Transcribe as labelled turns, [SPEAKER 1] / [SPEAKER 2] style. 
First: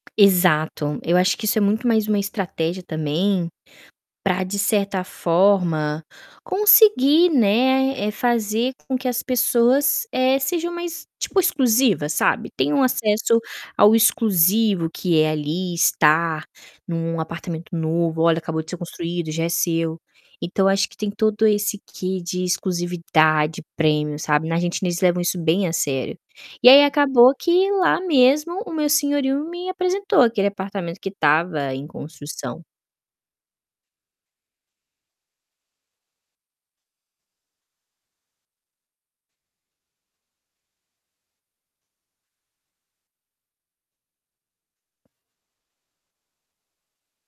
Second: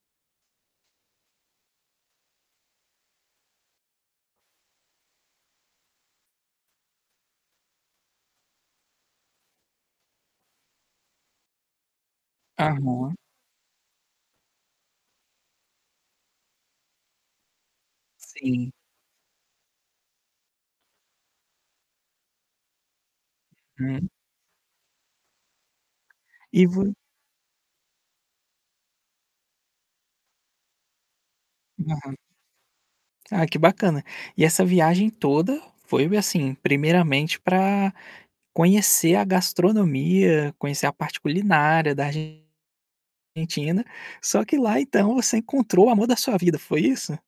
[SPEAKER 1] Exato, eu acho que isso é muito mais uma estratégia também, pra de certa forma, conseguir, né, eh, fazer com que as pessoas, eh, sejam mais tipo exclusiva, sabe. Tenham
[SPEAKER 2] Aham.
[SPEAKER 1] acesso ao exclusivo que é ali estar em um apartamento novo, olha acabou de
[SPEAKER 2] Sim.
[SPEAKER 1] ser construído, já é seu. Então acho que tem todo esse quê de exclusividade,
[SPEAKER 2] Hum.
[SPEAKER 1] premium, sabe. Na a gente eles levam isso bem a sério.
[SPEAKER 2] E
[SPEAKER 1] E
[SPEAKER 2] vo
[SPEAKER 1] aí acabou que lá mesmo o meu senhorio me apresentou aquele apartamento que estava em
[SPEAKER 2] Aham.
[SPEAKER 1] construção.
[SPEAKER 2] Ah, que bacana. E essa viagem toda, foi assim primeiramente para conhecer a gastronomia, conhecer a parte culinária da Argentina, só que lá então você encontrou o amor da sua vida, foi isso?